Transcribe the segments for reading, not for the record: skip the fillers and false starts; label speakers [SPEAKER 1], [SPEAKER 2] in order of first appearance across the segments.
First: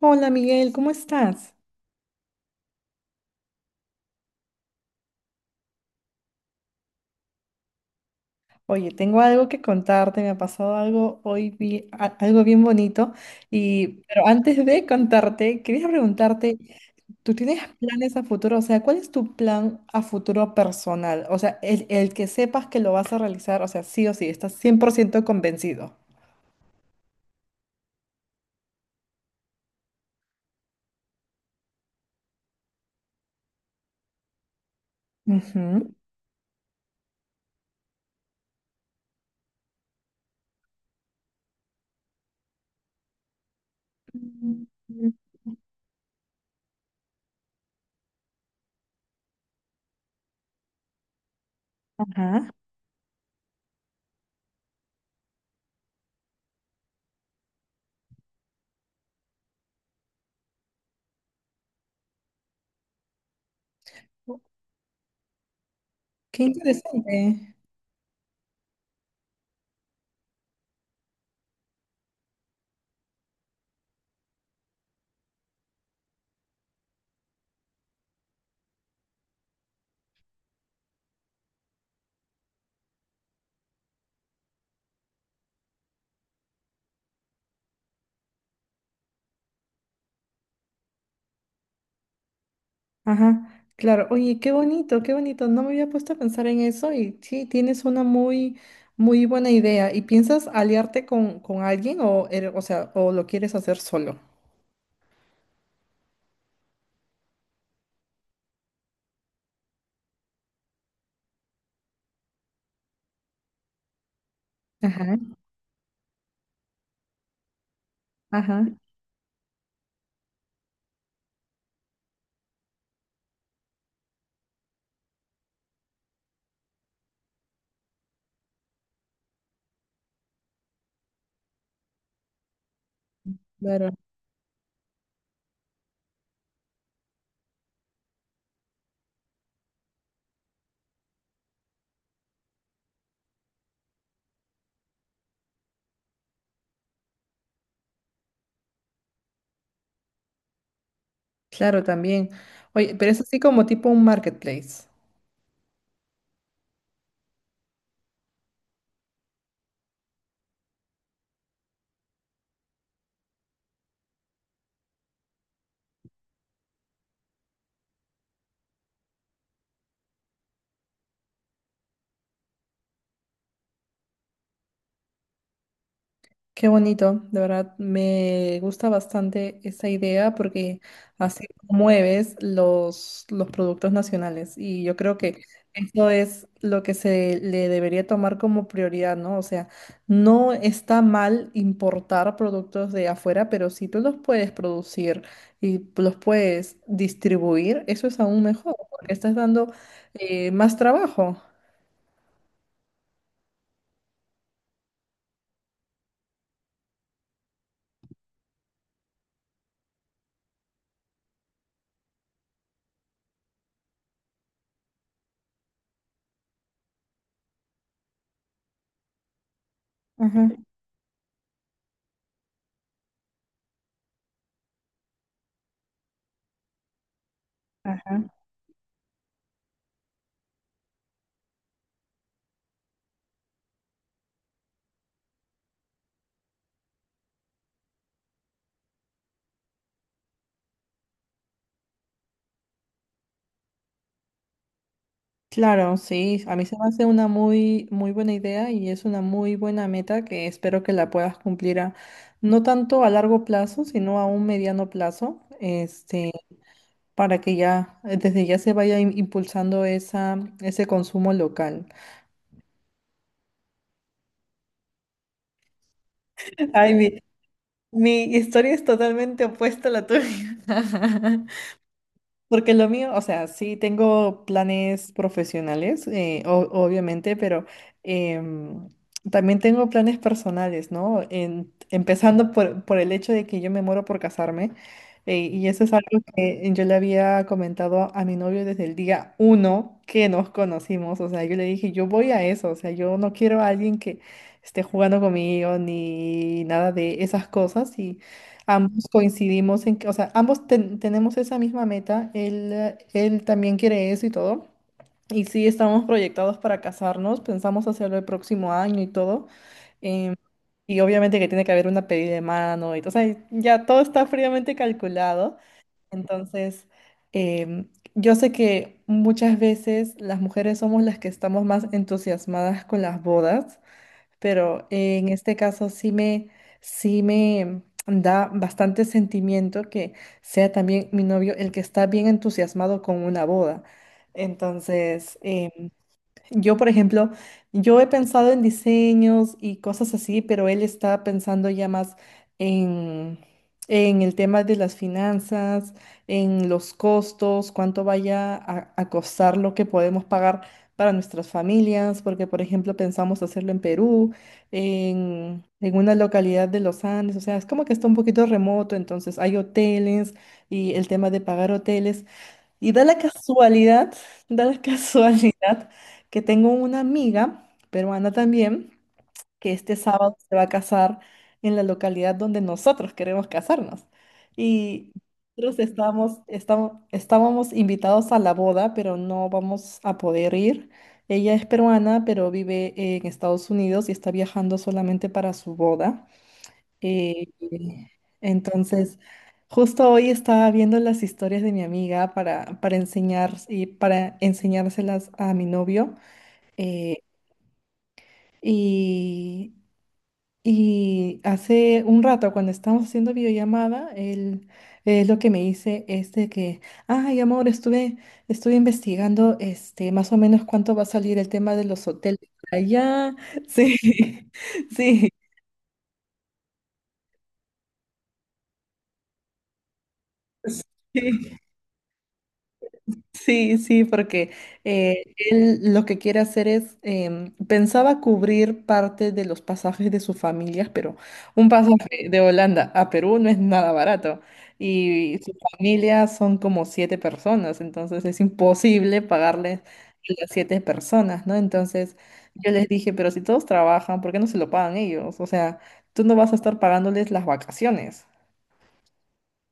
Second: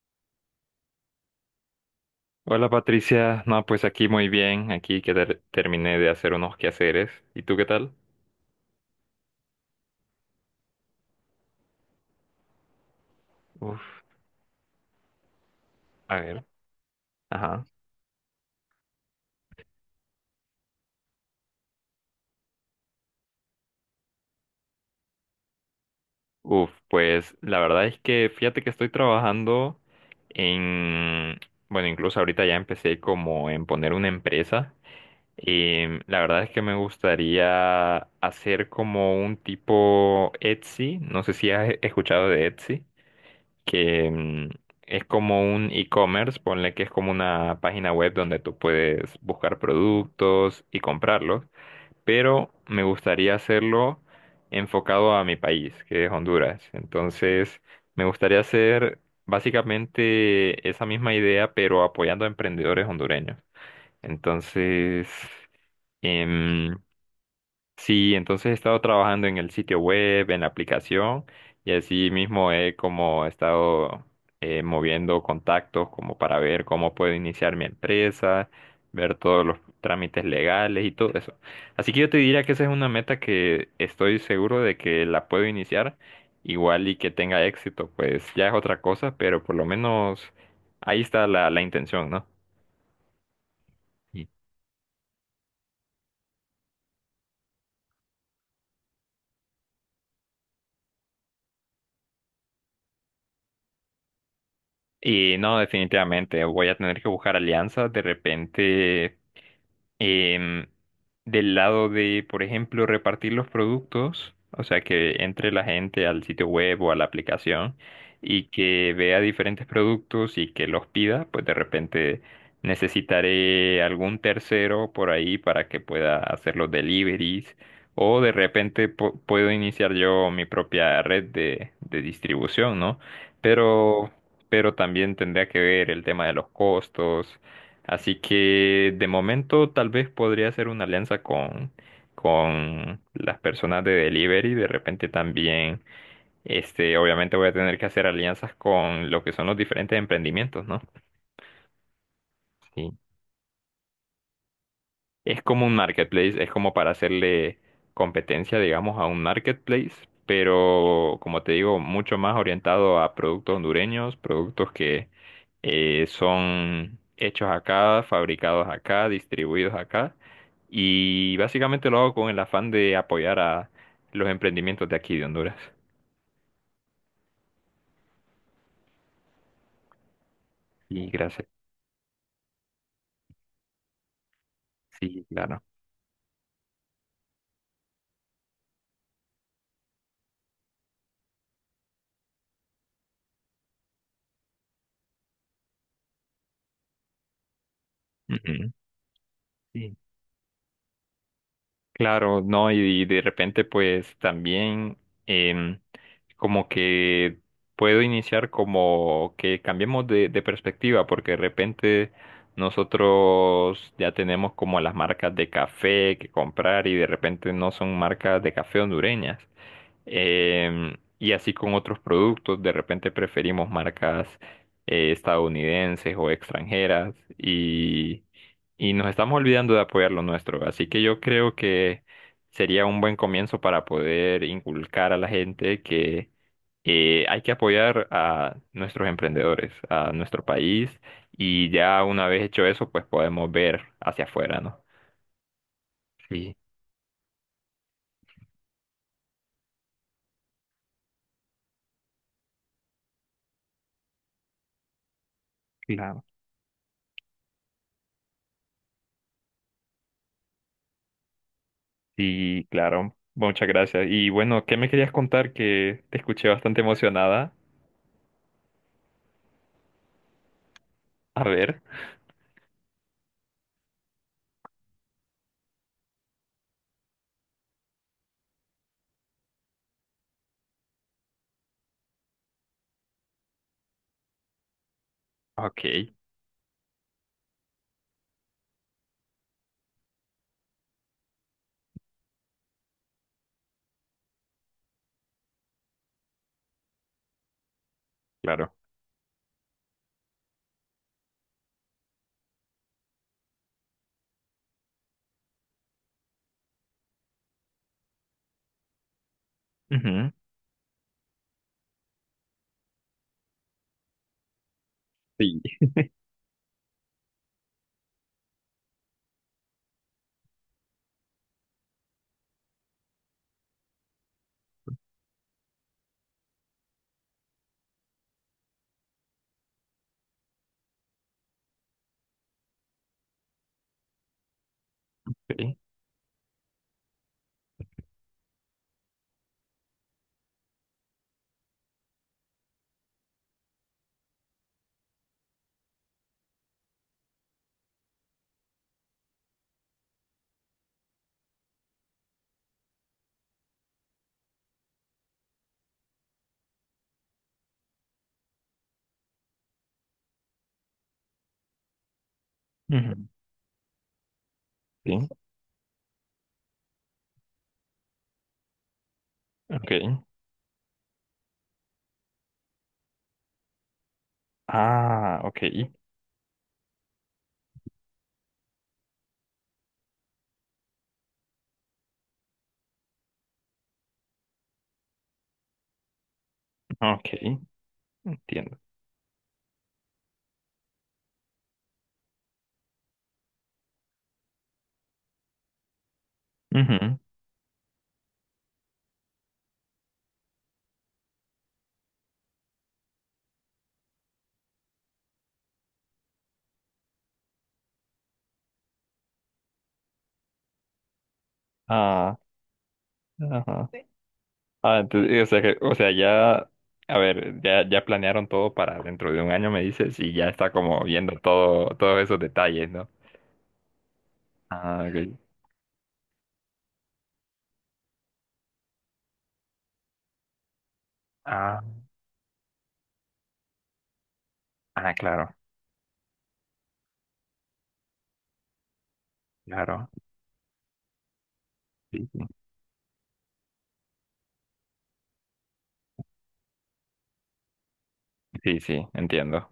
[SPEAKER 1] Hola Miguel, ¿cómo estás?
[SPEAKER 2] Hola Patricia, no, pues aquí muy bien, aquí que terminé de hacer unos quehaceres. ¿Y tú qué tal?
[SPEAKER 1] Oye, tengo algo que contarte, me ha pasado algo hoy, algo bien bonito,
[SPEAKER 2] Uf,
[SPEAKER 1] pero antes de contarte, quería
[SPEAKER 2] a ver,
[SPEAKER 1] preguntarte, ¿tú tienes
[SPEAKER 2] ajá.
[SPEAKER 1] planes a futuro? O sea, ¿cuál es tu plan a futuro personal? O sea, el que sepas que lo vas a realizar, o sea, sí o sí, estás 100% convencido.
[SPEAKER 2] Uf, pues la verdad es que fíjate que estoy trabajando en, bueno, incluso ahorita ya empecé como en poner una empresa. Y
[SPEAKER 1] Ujú.
[SPEAKER 2] la verdad es que me gustaría hacer como un tipo Etsy, no sé si has escuchado de Etsy. Que
[SPEAKER 1] Mm.
[SPEAKER 2] es como un e-commerce, ponle que es como una página web donde tú puedes buscar productos y comprarlos,
[SPEAKER 1] Ajá.
[SPEAKER 2] pero me gustaría hacerlo enfocado a mi país, que es Honduras. Entonces, me gustaría hacer básicamente esa misma idea, pero apoyando a emprendedores hondureños. Entonces,
[SPEAKER 1] Qué
[SPEAKER 2] em,
[SPEAKER 1] interesante.
[SPEAKER 2] sí, entonces he estado trabajando en el sitio web, en la aplicación, y así mismo he como estado moviendo contactos como para ver cómo puedo iniciar mi empresa, ver todos los trámites legales y todo eso. Así que yo te diría que esa es una meta que estoy seguro de que la puedo iniciar, igual y que tenga éxito, pues ya es otra cosa, pero por lo menos ahí está la intención, ¿no?
[SPEAKER 1] Ajá, claro. Oye, qué bonito, qué bonito. No me había puesto a pensar en eso y sí, tienes una muy, muy buena idea. ¿Y piensas aliarte con alguien o sea, o lo quieres hacer solo?
[SPEAKER 2] Y no, definitivamente voy a tener que buscar alianzas de repente em, del lado de, por ejemplo, repartir los productos, o sea, que
[SPEAKER 1] Ajá,
[SPEAKER 2] entre la gente al sitio web o a la aplicación y
[SPEAKER 1] ajá,
[SPEAKER 2] que vea diferentes productos y que los pida, pues de repente necesitaré algún tercero por ahí para que pueda hacer los deliveries o de repente puedo iniciar yo mi propia red de distribución, ¿no?
[SPEAKER 1] claro,
[SPEAKER 2] Pero, pero también tendría que ver el tema de los costos. Así que de momento tal vez podría hacer una alianza con las personas de delivery. De repente también, este, obviamente voy a tener que hacer alianzas con lo que son los diferentes emprendimientos, ¿no?
[SPEAKER 1] claro, también. Oye,
[SPEAKER 2] Sí.
[SPEAKER 1] pero es así como tipo un marketplace.
[SPEAKER 2] Es como un marketplace, es como para hacerle competencia, digamos, a un marketplace, pero como te digo, mucho más orientado a productos hondureños, productos que son hechos acá, fabricados acá, distribuidos acá. Y básicamente lo hago con el afán de apoyar a los emprendimientos de aquí de Honduras.
[SPEAKER 1] Qué bonito, de verdad me gusta bastante esa idea porque
[SPEAKER 2] Y
[SPEAKER 1] así
[SPEAKER 2] gracias.
[SPEAKER 1] promueves los productos nacionales y yo creo
[SPEAKER 2] Sí,
[SPEAKER 1] que
[SPEAKER 2] claro.
[SPEAKER 1] eso es lo que se le debería tomar como prioridad, ¿no? O sea, no está mal importar productos de afuera, pero si tú los puedes producir y los puedes distribuir, eso es aún
[SPEAKER 2] Ujú.
[SPEAKER 1] mejor porque estás dando
[SPEAKER 2] Sí.
[SPEAKER 1] más trabajo.
[SPEAKER 2] Claro, no, y de repente pues también em, como que puedo iniciar como que cambiemos de perspectiva, porque de repente nosotros ya tenemos como las marcas de café que comprar y de repente no son marcas de café hondureñas.
[SPEAKER 1] Ajá.
[SPEAKER 2] Em, y así con otros productos, de repente preferimos marcas estadounidenses o extranjeras
[SPEAKER 1] Ajá.
[SPEAKER 2] y nos estamos olvidando de apoyar lo nuestro. Así que yo creo que sería un buen comienzo para poder inculcar a la gente que hay que apoyar a nuestros emprendedores, a nuestro país y ya una vez hecho eso, pues podemos ver hacia afuera, ¿no?
[SPEAKER 1] Claro, sí,
[SPEAKER 2] Sí,
[SPEAKER 1] a mí se me hace una muy, muy buena idea y es una muy buena meta que espero que la puedas cumplir no tanto a largo plazo, sino a un mediano plazo,
[SPEAKER 2] claro.
[SPEAKER 1] este, para que ya, desde ya se vaya impulsando ese consumo local.
[SPEAKER 2] Sí, claro. Muchas gracias. Y bueno, ¿qué me querías contar? Que te escuché bastante
[SPEAKER 1] Ay, mi,
[SPEAKER 2] emocionada.
[SPEAKER 1] mi historia es totalmente opuesta a la tuya.
[SPEAKER 2] A ver.
[SPEAKER 1] Porque lo mío, o sea, sí tengo planes profesionales, obviamente, pero em, también tengo planes personales, ¿no? En- empezando por el hecho de que yo me muero por casarme, y
[SPEAKER 2] Ok,
[SPEAKER 1] eso es algo que yo le había comentado a mi novio desde el día uno que nos conocimos, o sea, yo le dije, yo voy a eso, o sea, yo no quiero a alguien que esté jugando conmigo ni nada de esas cosas.
[SPEAKER 2] claro.
[SPEAKER 1] Ambos coincidimos en que, o sea, ambos tenemos esa misma meta, él también quiere eso y todo. Y sí, estamos proyectados para casarnos, pensamos hacerlo el próximo año y todo.
[SPEAKER 2] Ujú.
[SPEAKER 1] em, y obviamente que tiene que haber una pedida de mano y todo, o sea, ya todo está fríamente calculado.
[SPEAKER 2] Sí,
[SPEAKER 1] Entonces, em, yo sé que muchas veces las mujeres somos las que estamos más entusiasmadas con las bodas, pero en este caso sí me da bastante sentimiento que sea también mi novio el que está bien entusiasmado con una boda. Entonces,
[SPEAKER 2] sí.
[SPEAKER 1] yo, por ejemplo, yo he pensado en diseños y cosas así, pero él está pensando ya más en, en el tema de las finanzas, en los costos, cuánto vaya a costar lo que podemos pagar para nuestras familias, porque, por ejemplo, pensamos hacerlo en Perú, en una localidad de los Andes, o sea, es como que está un poquito remoto, entonces hay hoteles y el tema de pagar hoteles. Y da la
[SPEAKER 2] Ujú.
[SPEAKER 1] casualidad, da la
[SPEAKER 2] Sí,
[SPEAKER 1] casualidad que tengo una amiga peruana también, que este
[SPEAKER 2] ok.
[SPEAKER 1] sábado se va a casar en la localidad donde nosotros queremos casarnos. Y
[SPEAKER 2] Ah, ok.
[SPEAKER 1] nosotros estábamos invitados a la boda, pero no vamos a poder ir. Ella es peruana, pero vive en Estados Unidos y está viajando solamente para su boda.
[SPEAKER 2] Ok,
[SPEAKER 1] Eh,
[SPEAKER 2] entiendo.
[SPEAKER 1] entonces, justo hoy estaba viendo las historias de mi amiga para, enseñar y para enseñárselas a mi novio.
[SPEAKER 2] Ujú.
[SPEAKER 1] eh, y, y hace un rato, cuando estábamos haciendo videollamada, él lo que me dice es de que, ay, amor, estuve investigando este, más o menos cuánto va a salir el tema de los
[SPEAKER 2] Ah,
[SPEAKER 1] hoteles allá.
[SPEAKER 2] ajá.
[SPEAKER 1] Sí,
[SPEAKER 2] Sí. Ah,
[SPEAKER 1] sí.
[SPEAKER 2] entonces, o sea o sea, ya, a ver, ya, ya planearon todo para dentro de un año, me dices, y ya está como viendo
[SPEAKER 1] Sí.
[SPEAKER 2] todo, todos esos detalles, ¿no?
[SPEAKER 1] Sí, sí, porque
[SPEAKER 2] Ah,
[SPEAKER 1] eh,
[SPEAKER 2] ok.
[SPEAKER 1] él lo que quiere hacer es, pensaba cubrir parte de los pasajes de sus familias, pero un
[SPEAKER 2] Ah,
[SPEAKER 1] pasaje de Holanda a Perú no es nada barato.
[SPEAKER 2] ah,
[SPEAKER 1] Y su
[SPEAKER 2] claro,
[SPEAKER 1] familia son como siete personas, entonces es imposible pagarles
[SPEAKER 2] claro.
[SPEAKER 1] a las siete personas, ¿no? Entonces
[SPEAKER 2] Sí, sí.
[SPEAKER 1] yo les dije, pero si todos trabajan, ¿por qué no se lo pagan ellos? O sea, tú no vas a estar pagándoles las vacaciones.
[SPEAKER 2] Sí, sí, entiendo.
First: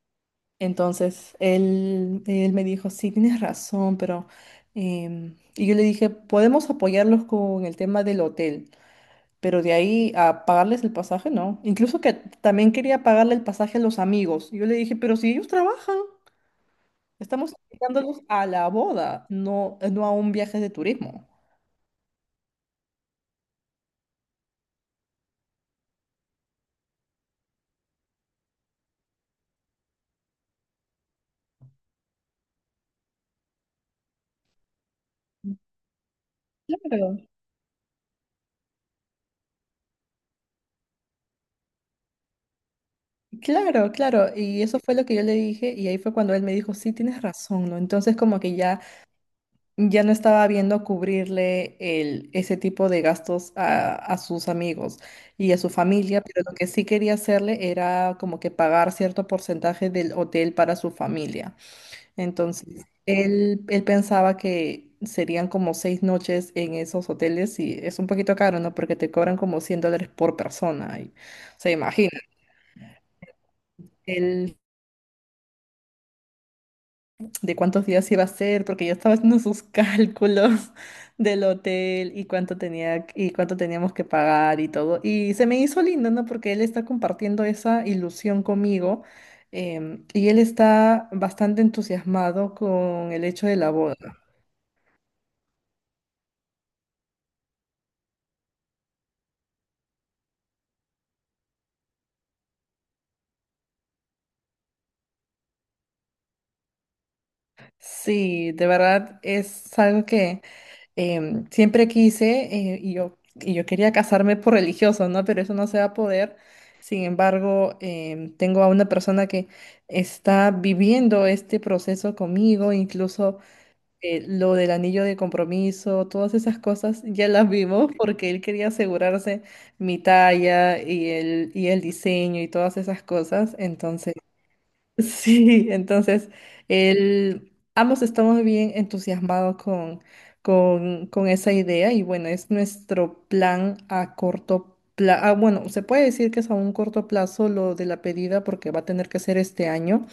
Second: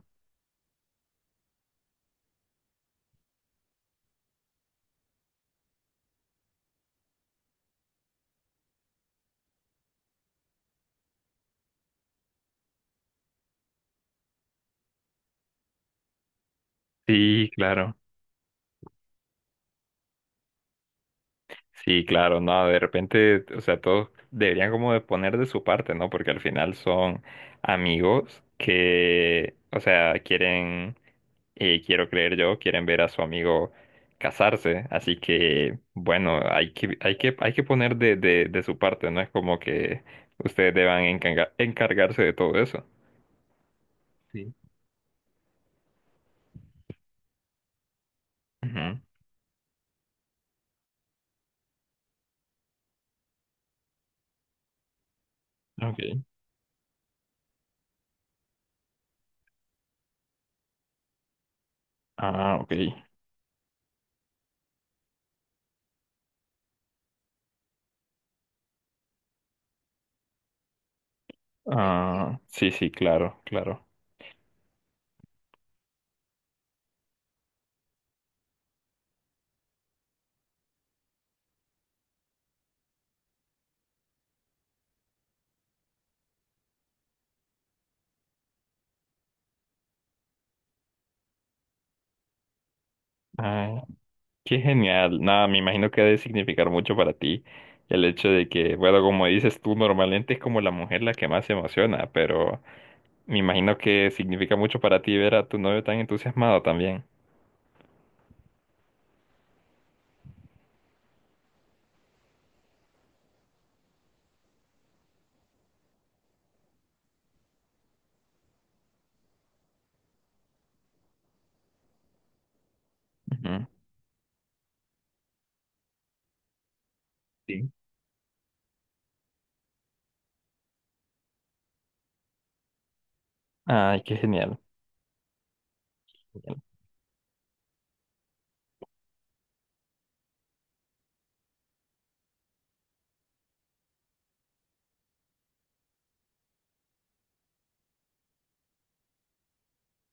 [SPEAKER 1] Entonces él me dijo, sí, tienes razón, pero... y yo le dije, podemos apoyarlos con el tema del hotel, pero de ahí a pagarles el pasaje, no. Incluso que también quería pagarle el pasaje a los amigos. Y yo le dije, pero si ellos trabajan,
[SPEAKER 2] Sí,
[SPEAKER 1] estamos
[SPEAKER 2] claro.
[SPEAKER 1] invitándolos a la boda, no, no a un viaje de turismo.
[SPEAKER 2] Sí, claro, no, de repente, o sea, todos deberían como de poner de su parte, ¿no? Porque al final son amigos que, o sea, quieren, quiero creer yo, quieren ver a su amigo casarse, así que, bueno, hay que,
[SPEAKER 1] Claro,
[SPEAKER 2] hay que, hay que poner de, de su parte, no es como que ustedes deban encargarse de todo eso.
[SPEAKER 1] claro, claro.
[SPEAKER 2] Sí.
[SPEAKER 1] Y eso fue lo que yo le dije y ahí fue cuando él me dijo, sí, tienes razón, ¿no? Entonces como que ya...
[SPEAKER 2] Ujú.
[SPEAKER 1] ya no estaba viendo cubrirle ese tipo de gastos a sus amigos y a su familia,
[SPEAKER 2] Ok.
[SPEAKER 1] pero lo que sí quería hacerle era como que pagar cierto porcentaje del hotel para su familia.
[SPEAKER 2] Ah, ok.
[SPEAKER 1] Entonces, él pensaba que serían como seis noches en esos hoteles y es un poquito caro, ¿no? Porque te cobran como 100 dólares por persona. O sea, imagina,
[SPEAKER 2] Ah, sí, sí, claro, claro.
[SPEAKER 1] él de cuántos días iba a ser, porque yo estaba haciendo sus cálculos del hotel y cuánto tenía y cuánto teníamos que pagar y todo. Y se me hizo lindo, ¿no? Porque él está compartiendo esa ilusión conmigo, y él está bastante entusiasmado con el hecho de la
[SPEAKER 2] Ah,
[SPEAKER 1] boda.
[SPEAKER 2] qué genial. Nada, me imagino que ha de significar mucho para ti el hecho de que, bueno, como dices tú, normalmente es como la mujer la que más se emociona, pero me imagino que significa mucho para ti ver a tu novio tan entusiasmado también.
[SPEAKER 1] Sí, de verdad es algo que siempre quise, y yo quería casarme por religioso, ¿no? Pero eso no se va a poder. Sin embargo, tengo a una persona que está viviendo este proceso conmigo, incluso
[SPEAKER 2] Ujú.
[SPEAKER 1] lo del anillo de compromiso, todas esas cosas ya las
[SPEAKER 2] Sí.
[SPEAKER 1] vimos porque él quería asegurarse mi talla y y el, diseño y todas esas cosas.
[SPEAKER 2] Ay,
[SPEAKER 1] Entonces,
[SPEAKER 2] qué genial.
[SPEAKER 1] Sí, entonces ambos estamos bien entusiasmados con esa idea y bueno, es nuestro plan a corto plazo. Bueno, se puede decir que es a un corto plazo lo de la pedida porque va a tener que ser este año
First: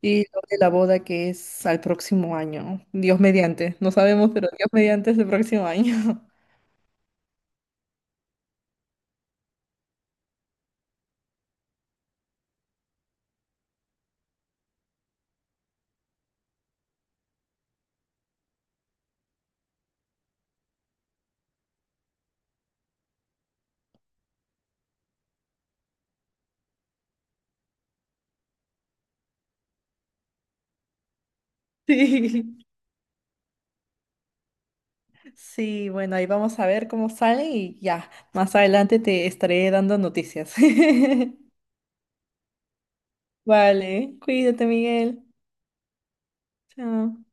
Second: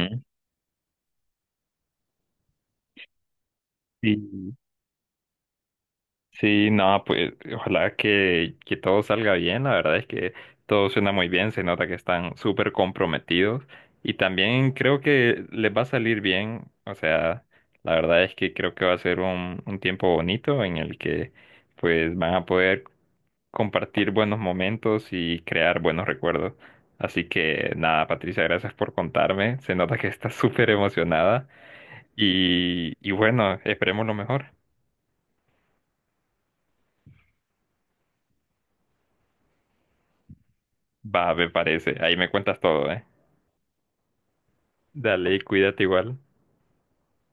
[SPEAKER 1] y lo de la boda que es al próximo año. Dios mediante, no sabemos, pero
[SPEAKER 2] Sí.
[SPEAKER 1] Dios mediante es el próximo año.
[SPEAKER 2] Sí, no, pues ojalá que todo salga bien. La verdad es que todo suena muy bien, se nota que están súper comprometidos y también creo que les va a salir bien. O sea, la verdad es que creo que va a ser un tiempo bonito en el que pues van a poder compartir buenos momentos y crear buenos recuerdos. Así que nada, Patricia, gracias por contarme. Se nota que estás súper emocionada
[SPEAKER 1] Sí,
[SPEAKER 2] y bueno, esperemos lo mejor.
[SPEAKER 1] sí, bueno, ahí vamos a ver cómo sale y ya, más adelante te estaré dando noticias.
[SPEAKER 2] Va, me parece. Ahí me cuentas todo, ¿eh?
[SPEAKER 1] Vale, cuídate, Miguel.
[SPEAKER 2] Dale, y cuídate igual.
[SPEAKER 1] Chao.